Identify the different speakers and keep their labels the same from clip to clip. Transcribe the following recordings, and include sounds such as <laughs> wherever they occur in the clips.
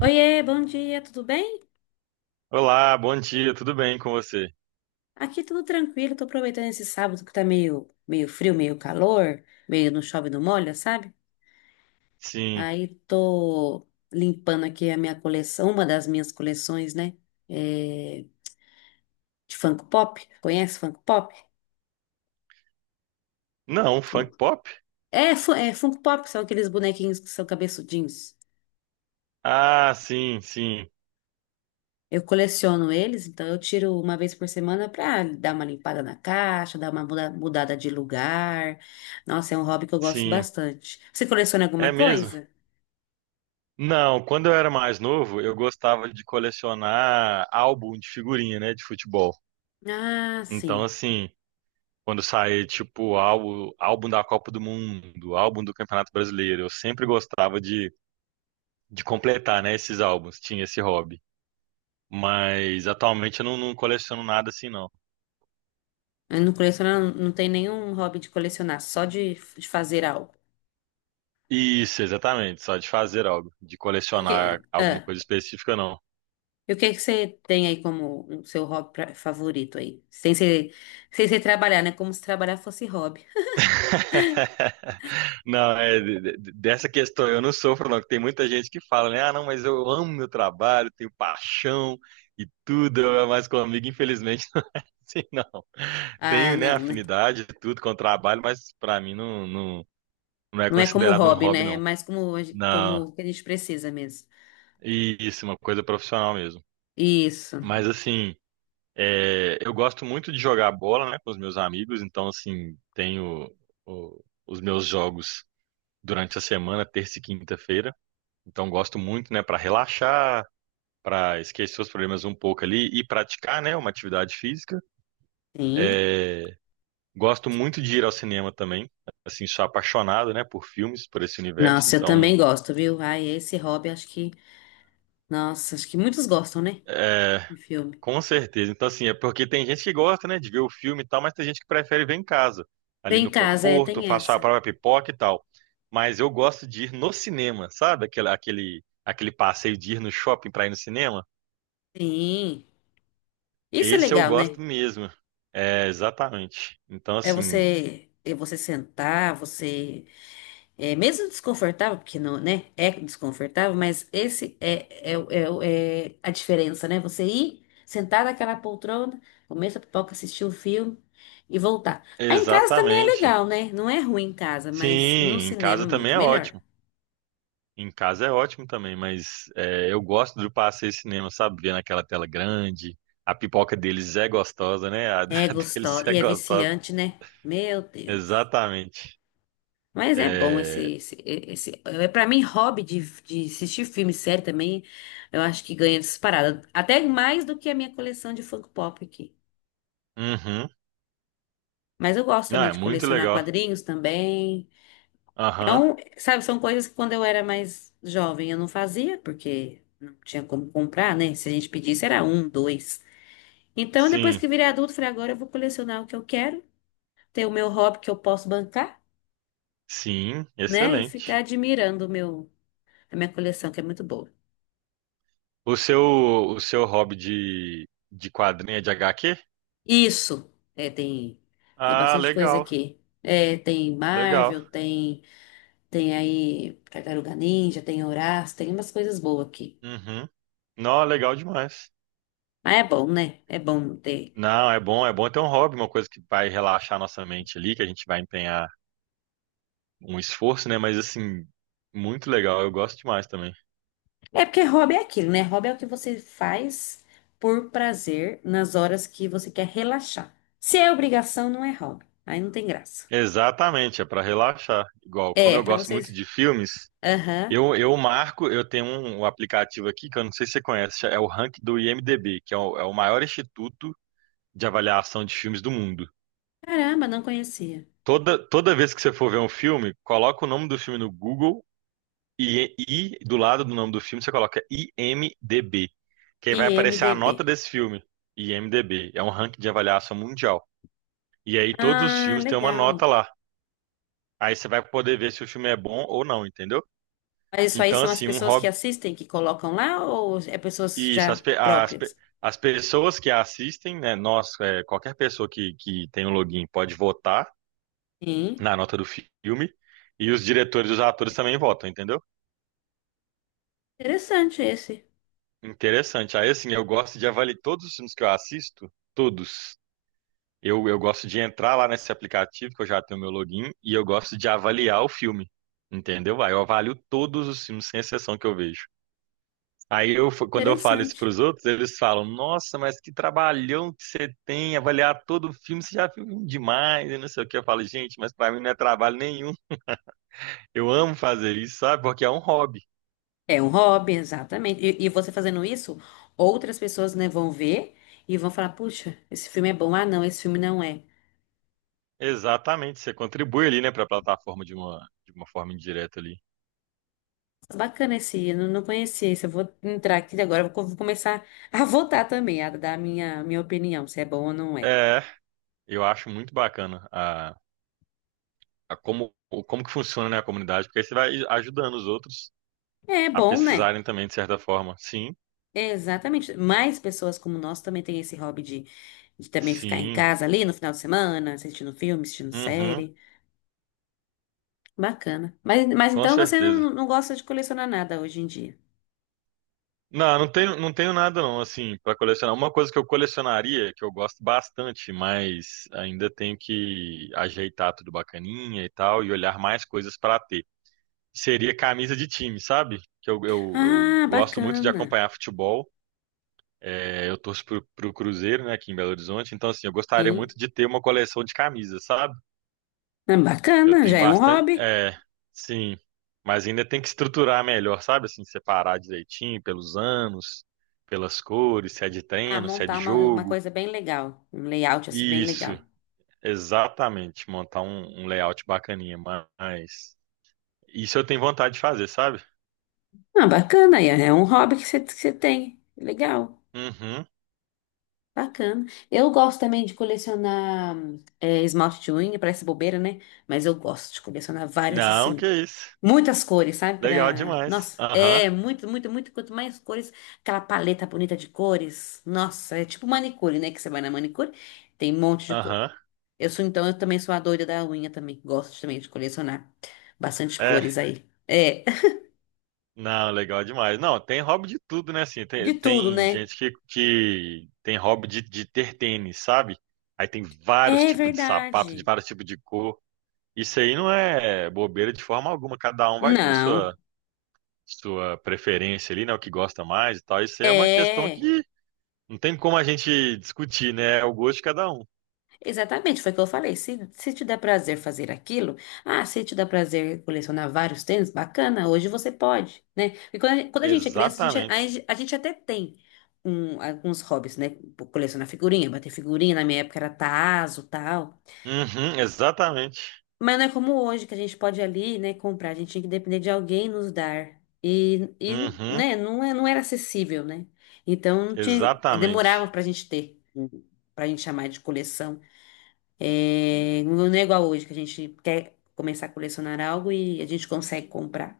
Speaker 1: Oiê, bom dia, tudo bem?
Speaker 2: Olá, bom dia, tudo bem com você?
Speaker 1: Aqui tudo tranquilo, tô aproveitando esse sábado que tá meio, meio não chove, não molha, sabe?
Speaker 2: Sim.
Speaker 1: Aí tô limpando aqui a minha coleção, uma das minhas coleções, né? é, de Funko Pop. Conhece Funko Pop?
Speaker 2: Não, funk pop?
Speaker 1: É, é Funko Pop, são aqueles bonequinhos que são cabeçudinhos.
Speaker 2: Ah, sim, sim,
Speaker 1: Eu coleciono eles, então eu tiro uma vez por semana para dar uma limpada na caixa, dar uma mudada de lugar. Nossa, é um hobby que eu gosto
Speaker 2: sim.
Speaker 1: bastante. Você coleciona alguma
Speaker 2: É mesmo?
Speaker 1: coisa?
Speaker 2: Não, quando eu era mais novo, eu gostava de colecionar álbum de figurinha, né, de futebol.
Speaker 1: Ah,
Speaker 2: Então,
Speaker 1: sim.
Speaker 2: assim, quando saía, tipo, álbum, álbum da Copa do Mundo, álbum do Campeonato Brasileiro, eu sempre gostava de completar, né, esses álbuns, tinha esse hobby. Mas atualmente eu não, não coleciono nada assim, não.
Speaker 1: Eu não coleciono, não tem nenhum hobby de colecionar, só de fazer algo.
Speaker 2: Isso, exatamente. Só de fazer algo, de
Speaker 1: E O que,
Speaker 2: colecionar
Speaker 1: ah,
Speaker 2: alguma coisa específica, não.
Speaker 1: e o que que você tem aí como o seu hobby favorito aí? Sem ser, sem ser trabalhar, né? Como se trabalhar fosse hobby.
Speaker 2: <laughs> Não, é, dessa questão eu não sofro, não. que Tem muita gente que fala, né? Ah, não, mas eu amo meu trabalho, tenho paixão e tudo, mas comigo, infelizmente, <laughs> não assim, não.
Speaker 1: Ah,
Speaker 2: Tenho, né,
Speaker 1: não, né?
Speaker 2: afinidade e tudo com o trabalho, mas pra mim não, não é
Speaker 1: Não é como
Speaker 2: considerado um
Speaker 1: hobby,
Speaker 2: hobby,
Speaker 1: né? É
Speaker 2: não.
Speaker 1: mais como, como
Speaker 2: Não,
Speaker 1: o que a gente precisa mesmo.
Speaker 2: e isso, uma coisa profissional mesmo.
Speaker 1: Isso.
Speaker 2: Mas assim. É, eu gosto muito de jogar bola, né, com os meus amigos, então, assim, tenho os meus jogos durante a semana, terça e quinta-feira. Então, gosto muito, né, para relaxar, para esquecer os problemas um pouco ali e praticar, né, uma atividade física.
Speaker 1: Sim.
Speaker 2: Gosto muito de ir ao cinema também, assim, sou apaixonado, né, por filmes, por esse universo.
Speaker 1: Nossa, eu também
Speaker 2: Então,
Speaker 1: gosto, viu? Ai, esse hobby, acho que. Nossa, acho que muitos gostam, né?
Speaker 2: é,
Speaker 1: De filme.
Speaker 2: com certeza. Então, assim, é porque tem gente que gosta, né, de ver o filme e tal, mas tem gente que prefere ver em casa, ali
Speaker 1: Vem em
Speaker 2: no
Speaker 1: casa, é,
Speaker 2: conforto,
Speaker 1: tem
Speaker 2: faço a
Speaker 1: essa.
Speaker 2: própria pipoca e tal. Mas eu gosto de ir no cinema, sabe? Aquele passeio de ir no shopping pra ir no cinema.
Speaker 1: Sim. Isso é
Speaker 2: Esse eu
Speaker 1: legal, né?
Speaker 2: gosto mesmo. É, exatamente. Então,
Speaker 1: É
Speaker 2: assim,
Speaker 1: você. É você sentar, você. É mesmo desconfortável, porque não, né? É desconfortável, mas esse é, é, o- é, o- é a diferença, né? Você ir, sentar naquela poltrona, comer sua pipoca, assistir o filme e voltar. Aí em casa também é
Speaker 2: exatamente.
Speaker 1: legal, né? Não é ruim em casa, mas no
Speaker 2: Sim, em
Speaker 1: cinema é
Speaker 2: casa também
Speaker 1: muito
Speaker 2: é
Speaker 1: melhor.
Speaker 2: ótimo. Em casa é ótimo também, mas é, eu gosto do passeio cinema, sabe? Ver naquela tela grande. A pipoca deles é gostosa, né? A, <laughs> da
Speaker 1: É
Speaker 2: deles
Speaker 1: gostosa
Speaker 2: é
Speaker 1: e é
Speaker 2: gostosa.
Speaker 1: viciante, né? Meu Deus.
Speaker 2: Exatamente.
Speaker 1: Mas é bom
Speaker 2: É,
Speaker 1: esse é para mim hobby de assistir filme, série também. Eu acho que ganha disparada, até mais do que a minha coleção de Funko Pop aqui.
Speaker 2: uhum.
Speaker 1: Mas eu gosto
Speaker 2: Não,
Speaker 1: também
Speaker 2: é
Speaker 1: de
Speaker 2: muito
Speaker 1: colecionar
Speaker 2: legal.
Speaker 1: quadrinhos também. É
Speaker 2: Aham.
Speaker 1: um, sabe, são coisas que quando eu era mais jovem eu não fazia porque não tinha como comprar, né? Se a gente pedisse era um, dois. Então depois
Speaker 2: Sim,
Speaker 1: que virei adulto, falei agora eu vou colecionar o que eu quero, ter o meu hobby que eu posso bancar.
Speaker 2: sim,
Speaker 1: Né? E ficar
Speaker 2: excelente.
Speaker 1: admirando o meu, a minha coleção, que é muito boa.
Speaker 2: O seu, o seu hobby de quadrinho é de HQ?
Speaker 1: Isso, é, tem, tem
Speaker 2: Ah,
Speaker 1: bastante coisa
Speaker 2: legal,
Speaker 1: aqui. É, tem
Speaker 2: legal.
Speaker 1: Marvel, tem, tem aí Tartaruga Ninja, tem Horácio, tem umas coisas boas aqui.
Speaker 2: Uhum. Não, legal demais.
Speaker 1: Mas é bom, né? É bom ter.
Speaker 2: Não, é bom ter um hobby, uma coisa que vai relaxar nossa mente ali, que a gente vai empenhar um esforço, né? Mas assim, muito legal, eu gosto demais também.
Speaker 1: É porque hobby é aquilo, né? Hobby é o que você faz por prazer nas horas que você quer relaxar. Se é obrigação, não é hobby. Aí não tem graça.
Speaker 2: Exatamente, é para relaxar. Igual, como
Speaker 1: É,
Speaker 2: eu
Speaker 1: pra
Speaker 2: gosto muito
Speaker 1: vocês.
Speaker 2: de filmes,
Speaker 1: Aham.
Speaker 2: eu, marco, eu tenho um, um aplicativo aqui que eu não sei se você conhece, é o Rank do IMDb, que é o, é o maior instituto de avaliação de filmes do mundo.
Speaker 1: Caramba, não conhecia.
Speaker 2: Toda, toda vez que você for ver um filme, coloca o nome do filme no Google e do lado do nome do filme você coloca IMDb, que aí vai aparecer a nota
Speaker 1: IMDB.
Speaker 2: desse filme, IMDb. É um ranking de avaliação mundial. E aí todos os
Speaker 1: Ah,
Speaker 2: filmes têm uma
Speaker 1: legal.
Speaker 2: nota lá. Aí você vai poder ver se o filme é bom ou não, entendeu?
Speaker 1: Mas isso aí
Speaker 2: Então,
Speaker 1: são as
Speaker 2: assim, um
Speaker 1: pessoas que
Speaker 2: hobby.
Speaker 1: assistem que colocam lá ou é pessoas
Speaker 2: Isso,
Speaker 1: já próprias?
Speaker 2: as pessoas que assistem, né? Nós, é, qualquer pessoa que tem um login pode votar
Speaker 1: Sim.
Speaker 2: na nota do filme. E os diretores e os atores também votam, entendeu?
Speaker 1: Interessante esse.
Speaker 2: Interessante. Aí, assim, eu gosto de avaliar todos os filmes que eu assisto, todos. Eu gosto de entrar lá nesse aplicativo, que eu já tenho meu login, e eu gosto de avaliar o filme, entendeu? Aí eu avalio todos os filmes, sem exceção que eu vejo. Quando eu falo isso
Speaker 1: Interessante.
Speaker 2: para os outros, eles falam: Nossa, mas que trabalhão que você tem, avaliar todo o filme, você já viu um demais, e não sei o que. Eu falo: Gente, mas para mim não é trabalho nenhum. Eu amo fazer isso, sabe? Porque é um hobby.
Speaker 1: É um hobby, exatamente. E você fazendo isso, outras pessoas, né, vão ver e vão falar: puxa, esse filme é bom. Ah, não, esse filme não é.
Speaker 2: Exatamente, você contribui ali, né, para a plataforma de uma forma indireta ali.
Speaker 1: Bacana esse, eu não conhecia esse. Eu vou entrar aqui agora, vou começar a <laughs> votar também, a dar a minha opinião, se é bom ou não é.
Speaker 2: É, eu acho muito bacana a como, como que funciona, né, a comunidade, porque aí você vai ajudando os outros
Speaker 1: É
Speaker 2: a
Speaker 1: bom, né?
Speaker 2: pesquisarem também, de certa forma. Sim,
Speaker 1: É, exatamente. Mais pessoas como nós também têm esse hobby de também ficar em
Speaker 2: sim,
Speaker 1: casa ali no final de semana, assistindo filme, assistindo
Speaker 2: uhum,
Speaker 1: série. Bacana. Mas
Speaker 2: com
Speaker 1: então você não,
Speaker 2: certeza.
Speaker 1: não gosta de colecionar nada hoje em dia?
Speaker 2: Não, não tenho, não tenho nada não, assim, para colecionar. Uma coisa que eu colecionaria, que eu gosto bastante, mas ainda tenho que ajeitar tudo bacaninha e tal, e olhar mais coisas para ter. Seria camisa de time, sabe? Que eu
Speaker 1: Ah,
Speaker 2: gosto muito de
Speaker 1: bacana.
Speaker 2: acompanhar futebol. É, eu torço pro, pro Cruzeiro, né, aqui em Belo Horizonte. Então, assim, eu gostaria
Speaker 1: Sim.
Speaker 2: muito de ter uma coleção de camisas, sabe?
Speaker 1: Ah,
Speaker 2: Eu
Speaker 1: bacana, já
Speaker 2: tenho
Speaker 1: é um
Speaker 2: bastante.
Speaker 1: hobby.
Speaker 2: É, sim. Mas ainda tem que estruturar melhor, sabe? Assim, separar direitinho pelos anos, pelas cores, se é de
Speaker 1: Ah,
Speaker 2: treino, se é de
Speaker 1: montar uma
Speaker 2: jogo.
Speaker 1: coisa bem legal. Um layout assim bem
Speaker 2: Isso,
Speaker 1: legal.
Speaker 2: exatamente. Montar um, um layout bacaninha, mas. Isso eu tenho vontade de fazer, sabe?
Speaker 1: Ah, bacana, é é um hobby que você tem. Legal.
Speaker 2: Uhum.
Speaker 1: Bacana. Eu gosto também de colecionar é, esmalte de unha, parece bobeira, né? Mas eu gosto de colecionar várias,
Speaker 2: Não, que
Speaker 1: assim.
Speaker 2: isso.
Speaker 1: Muitas cores, sabe?
Speaker 2: Legal
Speaker 1: Pra...
Speaker 2: demais.
Speaker 1: Nossa,
Speaker 2: Aham,
Speaker 1: é muito, muito, muito. Quanto mais cores, aquela paleta bonita de cores. Nossa, é tipo manicure, né? Que você vai na manicure, tem um monte de cor.
Speaker 2: aham.
Speaker 1: Eu sou, então, eu também sou a doida da unha também. Gosto também de colecionar bastante cores
Speaker 2: É.
Speaker 1: aí. É, <laughs>
Speaker 2: Não, legal demais. Não, tem hobby de tudo, né? Assim,
Speaker 1: de
Speaker 2: tem,
Speaker 1: tudo,
Speaker 2: tem
Speaker 1: né?
Speaker 2: gente que tem hobby de ter tênis, sabe? Aí tem vários
Speaker 1: É
Speaker 2: tipos de sapato, de
Speaker 1: verdade.
Speaker 2: vários tipos de cor. Isso aí não é bobeira de forma alguma. Cada um vai ter
Speaker 1: Não.
Speaker 2: sua, sua preferência ali, né? O que gosta mais e tal. Isso aí é uma questão
Speaker 1: É.
Speaker 2: que não tem como a gente discutir, né? É o gosto de cada um.
Speaker 1: Exatamente, foi o que eu falei. Se te dá prazer fazer aquilo, ah, se te dá prazer colecionar vários tênis, bacana, hoje você pode, né? E quando quando a gente é criança,
Speaker 2: Exatamente.
Speaker 1: a gente até tem alguns hobbies, né? Colecionar figurinha, bater figurinha, na minha época era tazo, tal.
Speaker 2: Uhum, exatamente.
Speaker 1: Mas não é como hoje, que a gente pode ali, né, comprar, a gente tinha que depender de alguém nos dar. E
Speaker 2: Uhum,
Speaker 1: né, não, é, não era acessível, né? Então, tinha,
Speaker 2: exatamente.
Speaker 1: demorava pra gente ter, pra gente chamar de coleção. É, não é igual hoje, que a gente quer começar a colecionar algo e a gente consegue comprar.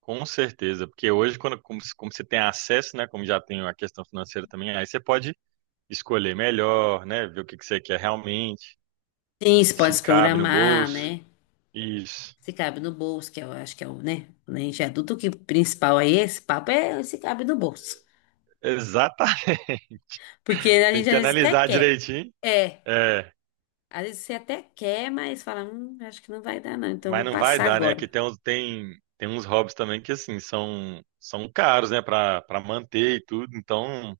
Speaker 2: Com certeza, porque hoje, quando, como, como você tem acesso, né, como já tem a questão financeira também, aí você pode escolher melhor, né, ver o que que você quer realmente,
Speaker 1: Sim, você pode
Speaker 2: se
Speaker 1: se
Speaker 2: cabe no
Speaker 1: programar,
Speaker 2: bolso.
Speaker 1: né?
Speaker 2: Isso.
Speaker 1: Se cabe no bolso, que eu acho que é o, né? Quando a gente é adulto, o que principal aí, esse papo é se cabe no bolso.
Speaker 2: Exatamente.
Speaker 1: Porque
Speaker 2: <laughs>
Speaker 1: a
Speaker 2: Tem
Speaker 1: gente às
Speaker 2: que
Speaker 1: vezes até
Speaker 2: analisar
Speaker 1: quer.
Speaker 2: direitinho.
Speaker 1: É,
Speaker 2: É,
Speaker 1: às vezes você até quer, mas fala, acho que não vai dar não, então eu
Speaker 2: mas
Speaker 1: vou
Speaker 2: não vai
Speaker 1: passar
Speaker 2: dar, né? Que
Speaker 1: agora.
Speaker 2: tem uns, tem, tem uns hobbies também que, assim, são, são caros, né, para manter e tudo. Então,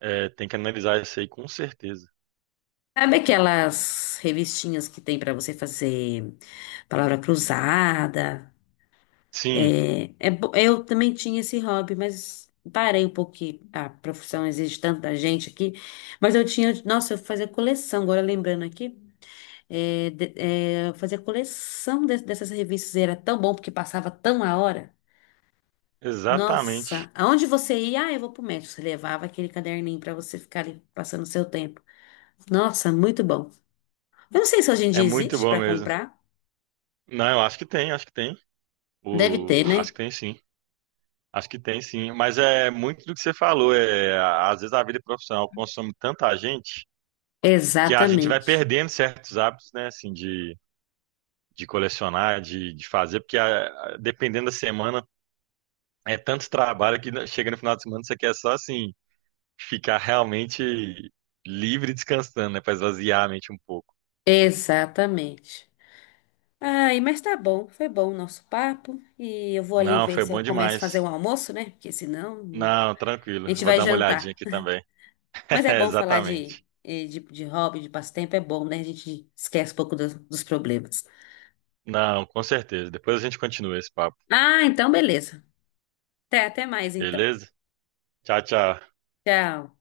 Speaker 2: é, tem que analisar isso aí com certeza.
Speaker 1: Sabe aquelas revistinhas que tem pra você fazer palavra cruzada?
Speaker 2: Sim,
Speaker 1: É, eu também tinha esse hobby, mas parei um pouquinho. A profissão exige tanta gente aqui. Mas eu tinha, nossa, eu fazia coleção, agora lembrando aqui. É, eu fazia coleção dessas revistas. Era tão bom porque passava tão a hora.
Speaker 2: exatamente.
Speaker 1: Nossa, aonde você ia? Ah, eu vou pro médico. Você levava aquele caderninho para você ficar ali passando o seu tempo. Nossa, muito bom. Eu não sei se hoje em
Speaker 2: É
Speaker 1: dia
Speaker 2: muito
Speaker 1: existe
Speaker 2: bom
Speaker 1: para
Speaker 2: mesmo.
Speaker 1: comprar.
Speaker 2: Não, eu acho que tem, acho que tem.
Speaker 1: Deve
Speaker 2: O...
Speaker 1: ter, né?
Speaker 2: Acho que tem sim. Acho que tem sim. Mas é muito do que você falou. É... Às vezes a vida profissional consome tanta gente que a gente vai
Speaker 1: Exatamente.
Speaker 2: perdendo certos hábitos, né? Assim, de colecionar, de fazer, porque dependendo da semana, é tanto trabalho que chega no final de semana você quer só assim ficar realmente livre e descansando, né? Para esvaziar a mente um pouco.
Speaker 1: Exatamente. Ai, mas tá bom, foi bom o nosso papo. E eu vou ali
Speaker 2: Não,
Speaker 1: ver
Speaker 2: foi
Speaker 1: se eu
Speaker 2: bom
Speaker 1: começo a fazer um
Speaker 2: demais.
Speaker 1: almoço, né? Porque senão
Speaker 2: Não,
Speaker 1: a
Speaker 2: tranquilo.
Speaker 1: gente
Speaker 2: Vou
Speaker 1: vai
Speaker 2: dar uma olhadinha
Speaker 1: jantar.
Speaker 2: aqui também.
Speaker 1: Mas
Speaker 2: <laughs>
Speaker 1: é
Speaker 2: É,
Speaker 1: bom falar
Speaker 2: exatamente.
Speaker 1: de hobby, de passatempo, é bom, né? A gente esquece um pouco dos problemas.
Speaker 2: Não, com certeza. Depois a gente continua esse papo.
Speaker 1: Ah, então beleza. Até, até mais então.
Speaker 2: Beleza? Tchau, tchau.
Speaker 1: Tchau.